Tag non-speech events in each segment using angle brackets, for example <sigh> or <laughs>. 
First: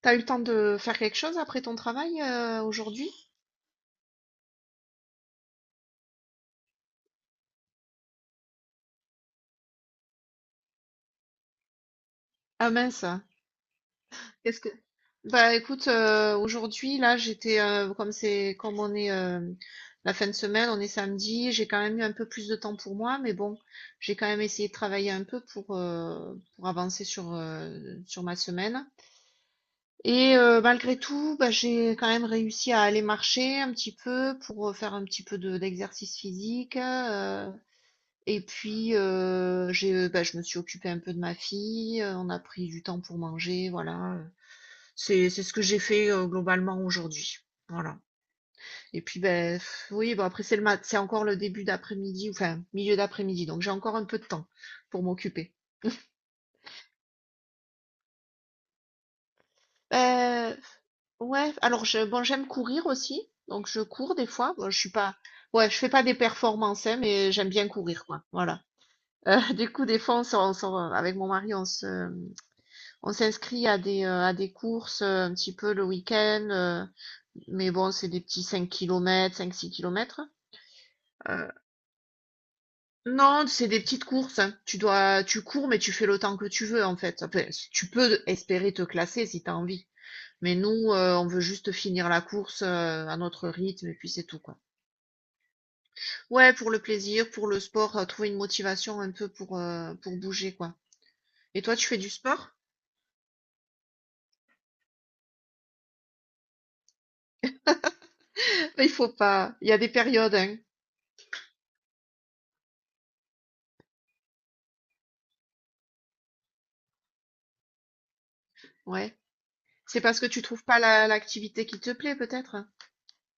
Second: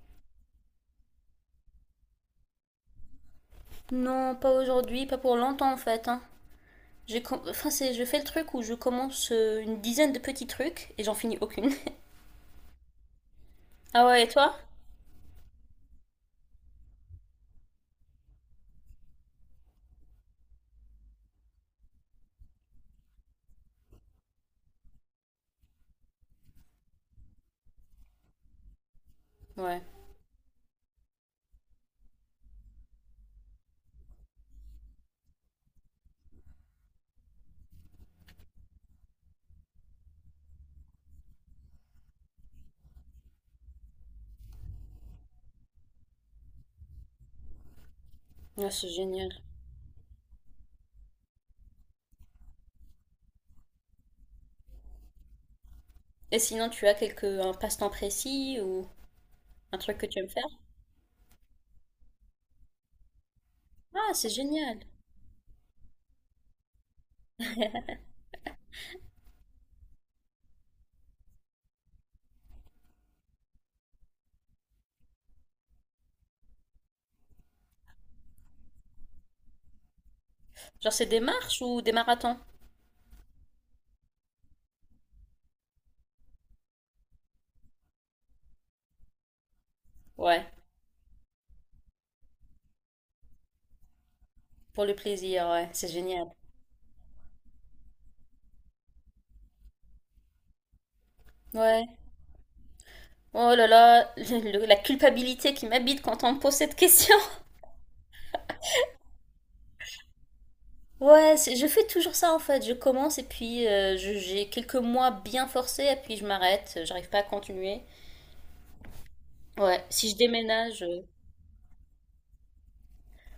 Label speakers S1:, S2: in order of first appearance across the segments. S1: T'as eu le temps de faire quelque chose après ton travail aujourd'hui?
S2: Non, pas aujourd'hui, pas pour longtemps en fait, hein. Je fais le truc où je commence une dizaine de petits trucs et j'en finis aucune. <laughs>
S1: Ah mince.
S2: Ah ouais, et toi?
S1: Qu'est-ce que Bah écoute, aujourd'hui là j'étais comme c'est comme on est la fin de semaine, on est samedi, j'ai quand même eu un peu plus de temps pour moi, mais bon, j'ai quand même essayé de travailler un peu pour avancer sur ma semaine.
S2: Ouais.
S1: Et malgré tout, bah, j'ai quand même réussi à aller marcher un petit peu pour faire un petit peu de d'exercice physique. Et puis, je me suis occupée un peu de ma fille, on a pris du temps pour manger, voilà. C'est ce que j'ai fait, globalement aujourd'hui. Voilà.
S2: Ouais, c'est
S1: Et puis,
S2: génial.
S1: beh, oui, bon après c'est encore le début d'après-midi, enfin, milieu d'après-midi, donc j'ai encore un peu de temps pour m'occuper.
S2: Et sinon, tu as quelque un passe-temps précis ou un truc que tu aimes faire?
S1: Heu, ouais, alors j'aime courir aussi, donc je
S2: Ah,
S1: cours des
S2: c'est
S1: fois. Bon, je
S2: génial.
S1: suis pas Ouais, je fais pas des performances, hein, mais j'aime bien courir, quoi, voilà. <laughs> Du coup, des fois, on sort, on se avec mon mari, on s'inscrit à des courses, un petit peu le week-end, mais bon, c'est des petits 5 kilomètres, cinq 6 kilomètres.
S2: Genre, c'est des
S1: Heu,
S2: marches ou des marathons?
S1: non, c'est des petites courses, hein. Tu cours, mais tu fais le temps que tu veux, en fait. Enfin, tu peux espérer te classer si tu as envie.
S2: Ouais,
S1: Mais nous, on veut juste finir la course, à notre rythme et puis c'est tout, quoi.
S2: pour le plaisir, ouais, c'est génial.
S1: Ouais, pour le plaisir, pour le sport, trouver une motivation un peu pour bouger, quoi. Et toi,
S2: Ouais.
S1: tu fais du sport?
S2: Oh là là, <laughs> la culpabilité qui m'habite quand on me pose cette question.
S1: <laughs> Il faut pas. Il y a des périodes, hein.
S2: Ouais, je fais toujours ça en fait. Je commence et puis j'ai quelques mois bien forcés et puis je m'arrête. J'arrive pas à continuer.
S1: Ouais.
S2: Ouais,
S1: C'est
S2: si je
S1: parce que tu trouves pas
S2: déménage.
S1: l'activité qui te plaît, peut-être?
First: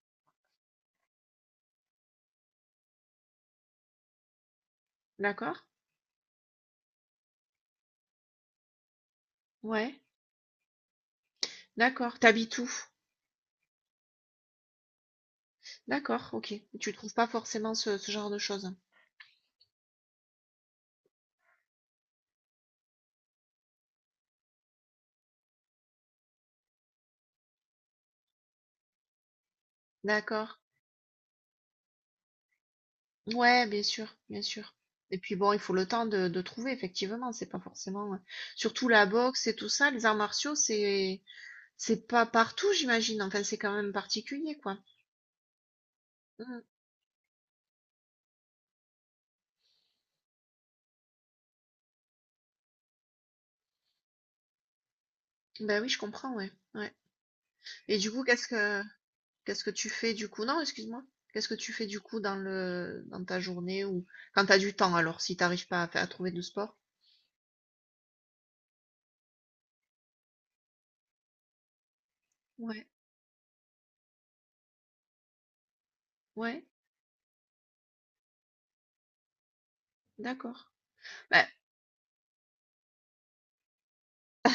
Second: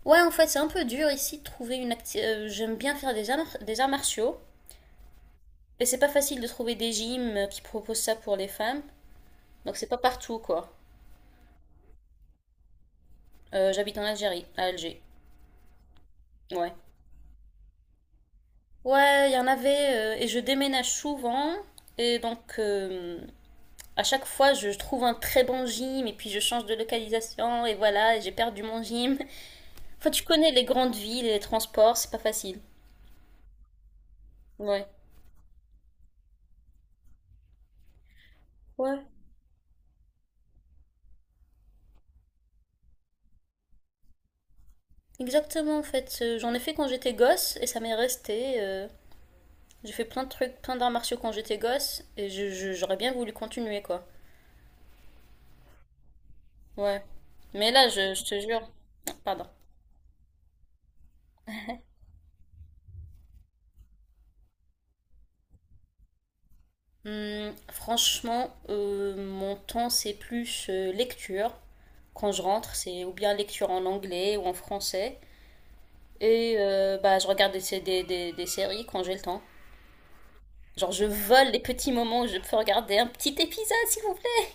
S2: Ouais, en fait, c'est un peu dur ici de trouver une j'aime bien faire des arts martiaux.
S1: D'accord?
S2: Et c'est pas facile de trouver des gyms qui proposent ça pour les femmes. Donc c'est pas
S1: Ouais.
S2: partout quoi.
S1: D'accord. T'habites où?
S2: J'habite en Algérie, à Alger.
S1: D'accord, ok.
S2: Ouais.
S1: Tu trouves pas forcément ce genre de choses.
S2: Ouais, il y en avait et je déménage souvent. Et donc, à chaque fois, je trouve un très bon gym et puis je change de localisation et voilà, et j'ai perdu mon gym. Enfin, tu
S1: D'accord.
S2: connais les grandes villes et les transports, c'est pas facile.
S1: Ouais, bien sûr, bien sûr.
S2: Ouais.
S1: Et puis bon, il faut le temps de trouver, effectivement. C'est pas forcément. Surtout
S2: Ouais.
S1: la boxe et tout ça, les arts martiaux, c'est pas partout, j'imagine. Enfin, c'est quand même particulier, quoi.
S2: Exactement, en fait. J'en ai
S1: Mm.
S2: fait quand j'étais gosse et ça m'est resté. J'ai fait plein de trucs, plein d'arts martiaux quand j'étais gosse et j'aurais bien voulu continuer, quoi.
S1: Ben oui, je comprends, ouais. Ouais.
S2: Ouais. Mais là,
S1: Et du coup,
S2: je te jure. Pardon.
S1: qu'est-ce que tu fais du coup? Non, excuse-moi. Qu'est-ce que tu fais du coup dans ta journée ou quand t'as du temps alors si t'arrives pas à trouver de sport?
S2: Franchement, mon temps, c'est plus lecture. Quand je rentre,
S1: Ouais,
S2: c'est ou bien lecture en anglais ou en français. Et
S1: ouais,
S2: je regarde des séries quand j'ai le temps.
S1: d'accord.
S2: Genre, je
S1: Bah,
S2: vole les petits moments où je peux regarder un petit épisode, s'il vous plaît.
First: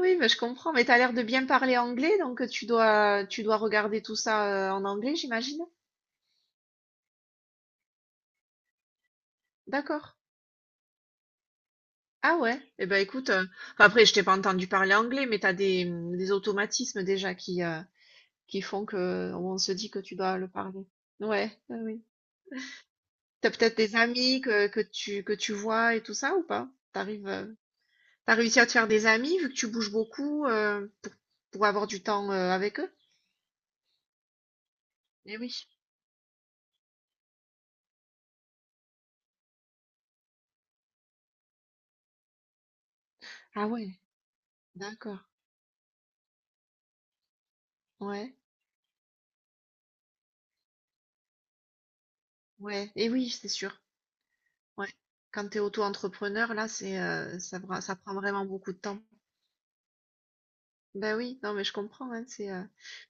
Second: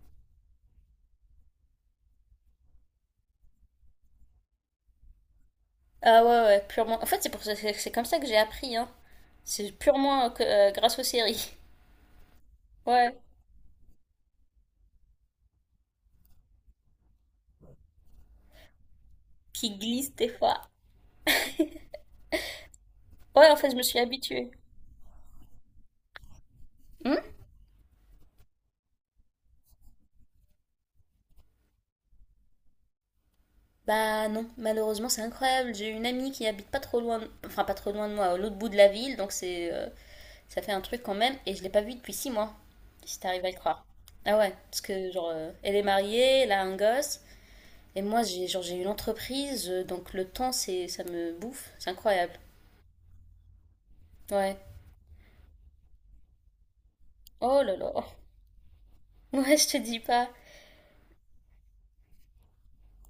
S1: oui, mais je comprends. Mais t'as l'air de bien parler anglais, donc tu dois regarder tout ça en anglais, j'imagine.
S2: Ah ouais, ouais, purement. En fait, c'est comme ça que j'ai appris, hein. C'est
S1: D'accord.
S2: purement grâce aux séries. <laughs>
S1: Ah ouais. Eh ben
S2: Ouais,
S1: écoute, enfin, après je t'ai pas entendu parler anglais, mais t'as des automatismes déjà qui font que on se
S2: qui
S1: dit que
S2: glissent
S1: tu
S2: des
S1: dois le
S2: fois.
S1: parler. Ouais, ouais, oui.
S2: Ouais,
S1: T'as
S2: en fait, je
S1: peut-être
S2: me
S1: des
S2: suis
S1: amis
S2: habituée.
S1: que tu vois et tout ça ou pas?
S2: Hmm
S1: T'as réussi à te faire des amis vu que tu bouges beaucoup pour avoir du temps avec eux?
S2: Bah non, malheureusement, c'est
S1: Eh oui.
S2: incroyable. J'ai une amie qui habite pas trop loin, enfin pas trop loin de moi, à l'autre bout de la ville, donc c'est, ça fait un truc quand même. Et je l'ai pas vue depuis 6 mois, si t'arrives à le
S1: Ah
S2: croire.
S1: ouais,
S2: Ah ouais, parce que
S1: d'accord.
S2: genre, elle est mariée, elle a un gosse. Et moi,
S1: Ouais,
S2: j'ai une entreprise, donc le temps, c'est ça me bouffe. C'est incroyable.
S1: ouais. Eh oui, c'est sûr.
S2: Ouais.
S1: Ouais. Quand t'es auto-entrepreneur, là,
S2: Oh là là.
S1: ça prend
S2: <laughs>
S1: vraiment beaucoup de temps.
S2: Ouais, je te dis pas.
S1: Ben oui, non, mais je comprends, hein.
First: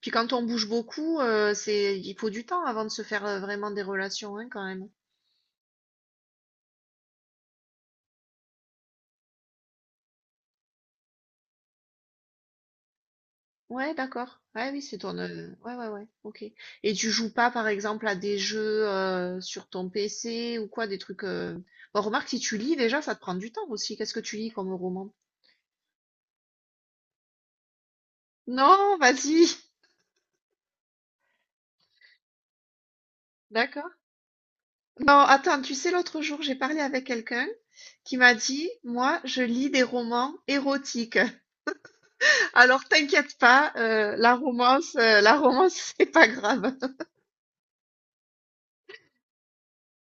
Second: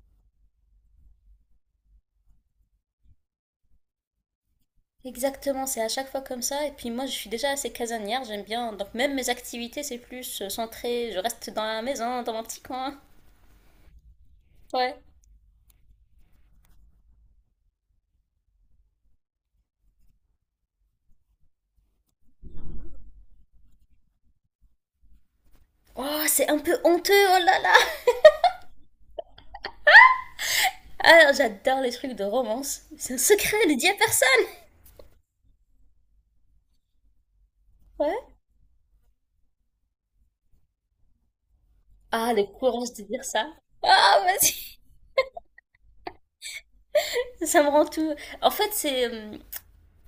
S1: Puis quand on bouge beaucoup, il faut du temps avant de se faire vraiment des relations, hein, quand même.
S2: Exactement, c'est à chaque fois comme ça. Et puis moi, je suis déjà assez casanière, j'aime bien. Donc même mes activités, c'est plus centré. Je reste dans la maison, dans mon petit coin.
S1: Ouais, d'accord. Ouais, oui,
S2: Ouais.
S1: c'est ton. Ouais, ouais, ouais. Ok. Et tu joues pas, par exemple, à des jeux sur ton PC ou quoi, des trucs. Bon, remarque, si tu lis déjà, ça te prend du temps aussi. Qu'est-ce que tu lis comme roman?
S2: Oh, c'est un peu honteux, oh là là.
S1: Non, vas-y. <laughs>
S2: Ah, j'adore les trucs de romance. C'est un secret, ne dis
S1: D'accord.
S2: à personne.
S1: Non, attends, tu sais, l'autre jour, j'ai parlé avec quelqu'un qui m'a
S2: Ouais.
S1: dit, moi, je lis des romans érotiques.
S2: Ah, le
S1: <laughs> Alors,
S2: courage de dire
S1: t'inquiète
S2: ça.
S1: pas,
S2: Ah,
S1: la
S2: vas-y.
S1: romance, euh, la romance, <laughs> c'est pas grave.
S2: <laughs> Ça me rend tout. En fait,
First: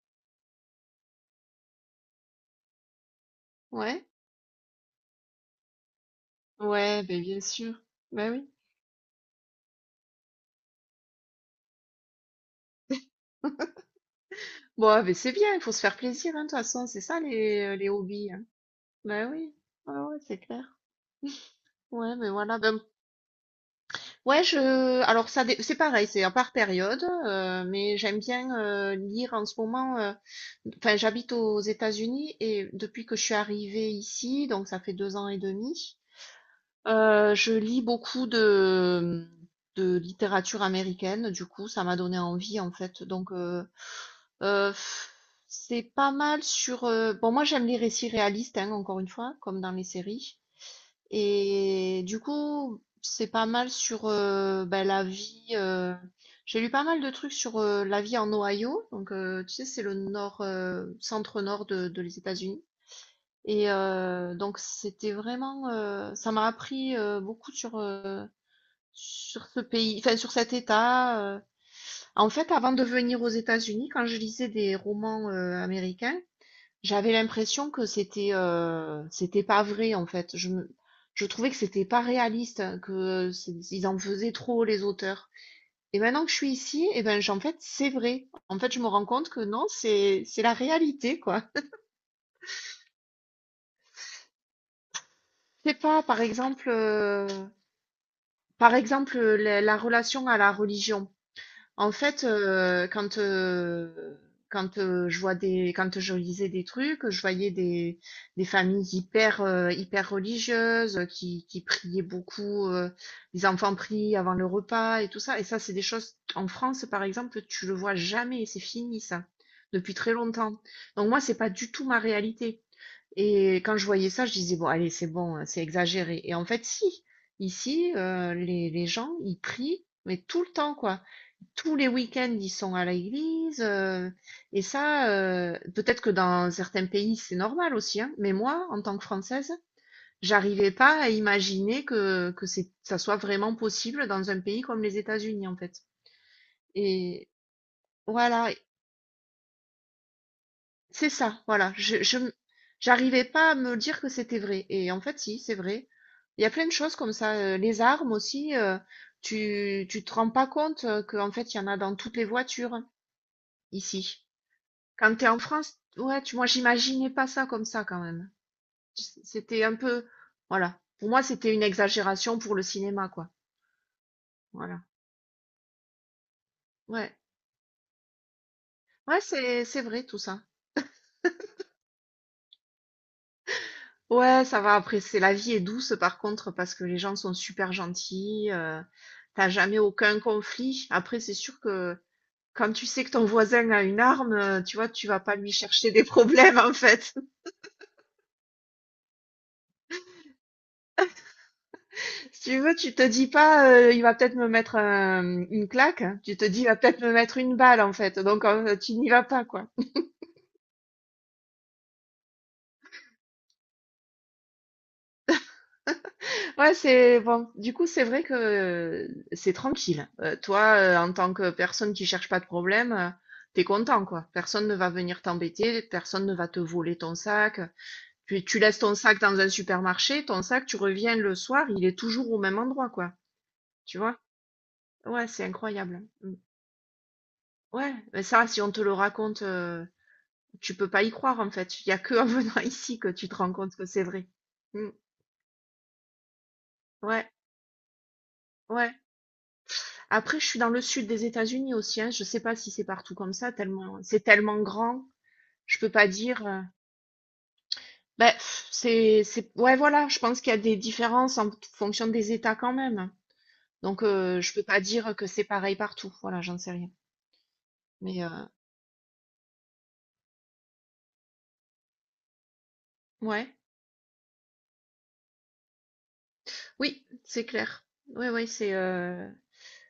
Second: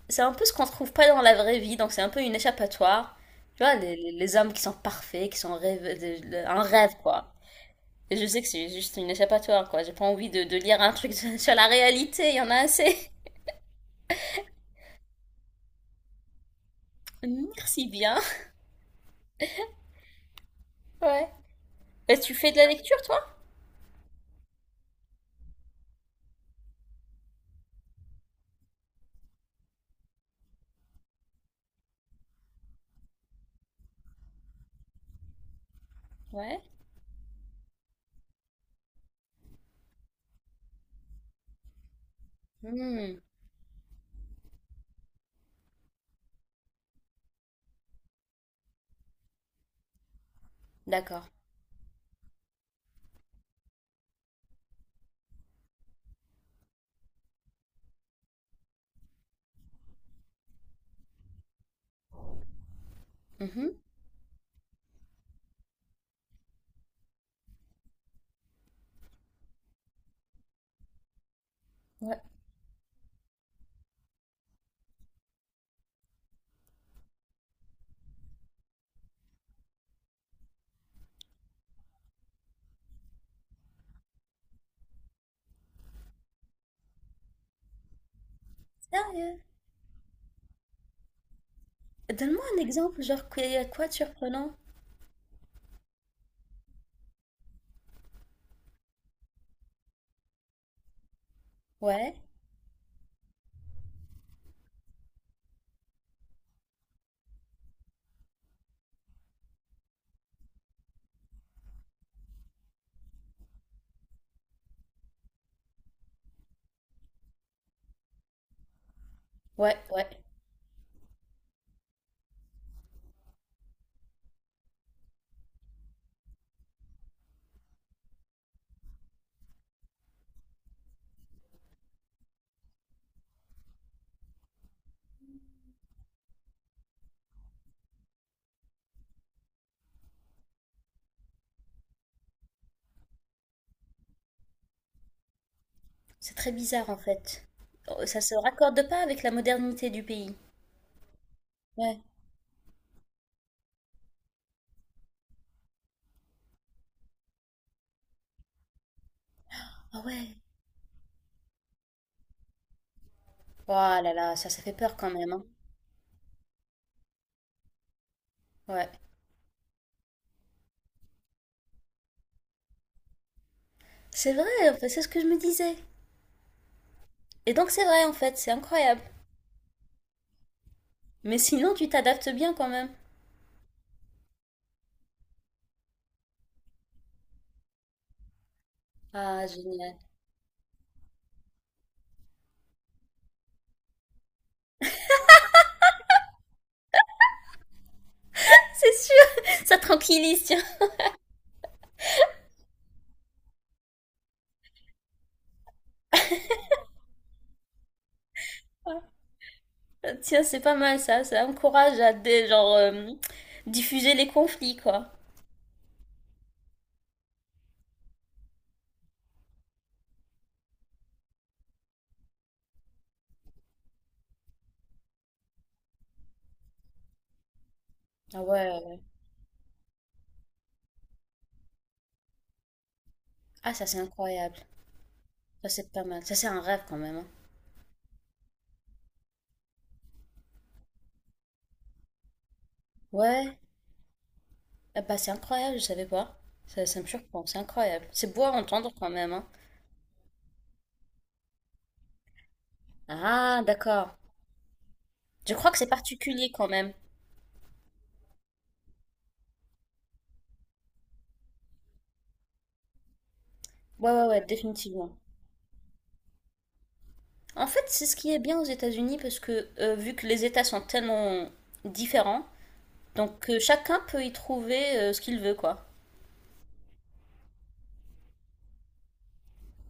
S2: c'est un peu ce qu'on ne trouve pas dans la vraie vie, donc c'est un peu une échappatoire. Tu vois,
S1: Ouais.
S2: les hommes qui sont parfaits, qui sont rêve, un rêve,
S1: Ouais, ben
S2: quoi.
S1: bien sûr.
S2: Et je
S1: Ben
S2: sais
S1: oui.
S2: que c'est juste une échappatoire, quoi. J'ai pas envie de lire un truc <laughs> sur la réalité, il y en a assez.
S1: Bon, ah, mais c'est bien, il faut se faire plaisir, hein, de toute façon, c'est ça
S2: <laughs>
S1: les, euh,
S2: Merci
S1: les
S2: bien.
S1: hobbies, hein. Bah oui, ouais, ouais, c'est clair.
S2: Ouais.
S1: Ouais,
S2: Et
S1: mais
S2: tu fais de
S1: voilà.
S2: la
S1: Ben,
S2: lecture, toi?
S1: ouais, je. Alors ça, c'est pareil, c'est par période, mais j'aime bien lire en ce moment. Enfin, j'habite aux États-Unis et depuis que je suis arrivée ici, donc ça fait 2 ans et demi,
S2: Ouais.
S1: je lis beaucoup de littérature américaine. Du coup, ça m'a donné envie en fait.
S2: Hmm,
S1: Euh, pff, c'est pas mal sur. Bon, moi j'aime les récits réalistes, hein, encore une fois, comme dans les séries.
S2: d'accord.
S1: Et du coup, c'est pas mal sur ben, la vie. J'ai lu pas mal de trucs sur la vie en Ohio. Donc, tu sais, c'est le nord, centre-nord de les États-Unis. Et
S2: Mhm.
S1: donc, c'était vraiment. Ça m'a appris beaucoup sur ce pays, enfin, sur cet État.
S2: Ouais.
S1: En fait, avant de venir aux États-Unis, quand je lisais des romans américains, j'avais l'impression que c'était pas vrai en fait. Je trouvais que c'était pas réaliste, hein, ils en faisaient trop les auteurs. Et maintenant que je suis ici, eh ben en fait c'est vrai. En fait, je me rends compte que
S2: Sérieux?
S1: non, c'est la réalité quoi.
S2: Donne-moi un exemple, genre, quoi de surprenant?
S1: C'est pas Par exemple, la relation à la religion. En
S2: Ouais.
S1: fait, je vois des quand je lisais des trucs, je voyais des familles hyper, hyper religieuses, qui priaient beaucoup, les enfants prient avant le repas et tout ça, et ça, c'est des choses en France, par exemple, tu le vois jamais, c'est fini ça,
S2: Ouais,
S1: depuis
S2: ouais.
S1: très longtemps. Donc moi, c'est pas du tout ma réalité. Et quand je voyais ça, je disais, bon, allez, c'est bon, hein, c'est exagéré. Et en fait, si, ici, les gens, ils prient, mais tout le temps, quoi. Tous les week-ends, ils sont à l'église. Et ça, peut-être que dans certains pays, c'est normal aussi, hein, mais moi, en tant que Française, j'arrivais pas à imaginer que ça soit vraiment possible dans un pays comme les États-Unis, en fait.
S2: C'est très bizarre, en
S1: Et
S2: fait. Oh, ça se
S1: voilà.
S2: raccorde pas avec la modernité du pays.
S1: C'est ça, voilà.
S2: Ouais.
S1: J'arrivais pas à me dire que c'était vrai. Et en fait, si, c'est vrai. Il y a plein de choses comme ça. Les armes aussi, tu,
S2: Ah
S1: tu te rends
S2: ouais.
S1: pas compte qu'en fait, il y en a dans toutes les voitures, hein,
S2: Oh là
S1: ici.
S2: là, ça fait peur quand
S1: Quand t'es
S2: même,
S1: en
S2: hein.
S1: France, ouais, moi, j'imaginais pas ça comme ça quand même.
S2: Ouais.
S1: C'était un peu, voilà. Pour moi, c'était une exagération pour le cinéma, quoi.
S2: C'est vrai, en
S1: Voilà.
S2: fait, c'est ce que je me disais.
S1: Ouais.
S2: Et donc c'est vrai, en fait, c'est incroyable.
S1: Ouais, c'est vrai tout ça.
S2: Mais sinon, tu t'adaptes bien quand même.
S1: Ouais, ça va. Après, c'est la vie est douce par contre parce que les gens sont super gentils.
S2: Ah,
S1: T'as jamais
S2: génial.
S1: aucun conflit. Après, c'est sûr que quand tu sais que ton voisin a une arme, tu vois, tu vas pas lui chercher des problèmes en fait. <laughs>
S2: C'est sûr, <laughs> ça tranquillise, tiens.
S1: Si tu veux, tu te dis pas, il va peut-être me mettre une claque. Tu te dis, il va peut-être me mettre une balle en fait. Donc, tu
S2: Ah,
S1: n'y vas pas quoi.
S2: tiens, c'est pas mal ça, ça encourage à des, genre, diffuser les conflits, quoi.
S1: Ouais, c'est bon. Du coup, c'est vrai que c'est tranquille. Toi, en tant que personne qui cherche pas de problème, t'es content, quoi. Personne ne va venir t'embêter, personne ne va te voler ton sac.
S2: Ah
S1: Puis tu
S2: ouais,
S1: laisses
S2: ouais,
S1: ton
S2: ouais.
S1: sac dans un supermarché, ton sac, tu reviens le soir, il est toujours au même endroit, quoi.
S2: Ah, ça
S1: Tu
S2: c'est
S1: vois?
S2: incroyable,
S1: Ouais, c'est
S2: ça c'est
S1: incroyable.
S2: pas mal,
S1: Mm.
S2: ça c'est un rêve quand même, hein.
S1: Ouais, mais ça, si on te le raconte, tu peux pas y croire, en fait. Il y a que en <laughs> venant ici que tu te rends
S2: Ouais.
S1: compte que c'est vrai. Mm.
S2: Ah bah c'est incroyable, je savais pas, ça me
S1: Ouais,
S2: surprend, c'est incroyable, c'est beau à entendre
S1: ouais.
S2: quand même, hein.
S1: Après, je suis dans le sud des États-Unis aussi, hein. Je sais pas si c'est partout comme ça,
S2: Ah
S1: tellement
S2: d'accord,
S1: c'est tellement grand,
S2: je crois que
S1: je
S2: c'est
S1: peux pas dire.
S2: particulier quand même.
S1: Ben, pff, c'est ouais voilà, je pense qu'il y a des différences en fonction des États quand même, hein. Donc
S2: Ouais, ouais, ouais,
S1: je peux pas
S2: définitivement.
S1: dire que c'est pareil partout. Voilà, j'en sais rien.
S2: En fait, c'est ce
S1: Mais
S2: qui est bien aux États-Unis parce que vu que les États sont tellement différents, donc
S1: ouais,
S2: chacun peut y trouver ce qu'il veut, quoi.
S1: oui, c'est clair. Oui, oui, c'est.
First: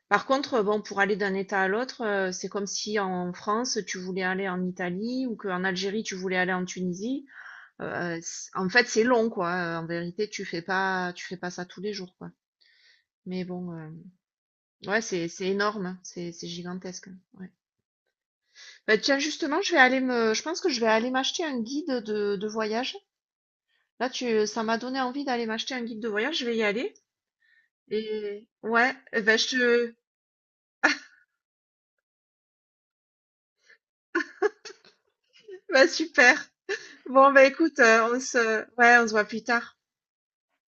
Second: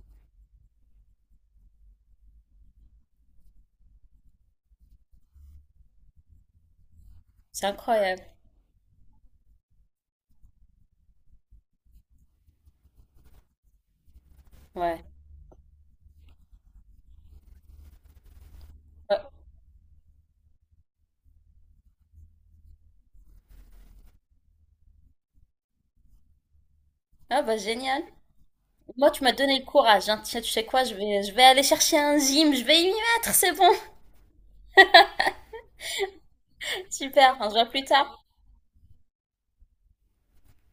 S1: Par contre, bon, pour aller d'un État à l'autre, c'est comme si en France tu voulais aller en Italie ou qu'en Algérie tu voulais aller en Tunisie.
S2: C'est incroyable.
S1: C En fait, c'est long, quoi, en vérité, tu fais pas ça tous les jours, quoi. Mais bon, ouais,
S2: Ouais.
S1: c'est énorme, hein, c'est gigantesque, hein, ouais. Bah,
S2: Ouais.
S1: tiens, justement, je pense que je vais aller m'acheter un guide de voyage. Là, tu ça m'a donné envie d'aller m'acheter un guide de voyage, je vais y aller
S2: Ah bah génial.
S1: et ouais,
S2: Moi,
S1: et
S2: tu m'as
S1: bah, je
S2: donné le
S1: te
S2: courage, hein. Tu sais quoi,
S1: <laughs>
S2: je vais aller chercher un gym, je vais y mettre, c'est bon.
S1: bah, super.
S2: <laughs>
S1: Bon,
S2: Super,
S1: bah,
S2: on se voit
S1: écoute,
S2: plus
S1: on
S2: tard.
S1: se ouais, on se voit plus tard.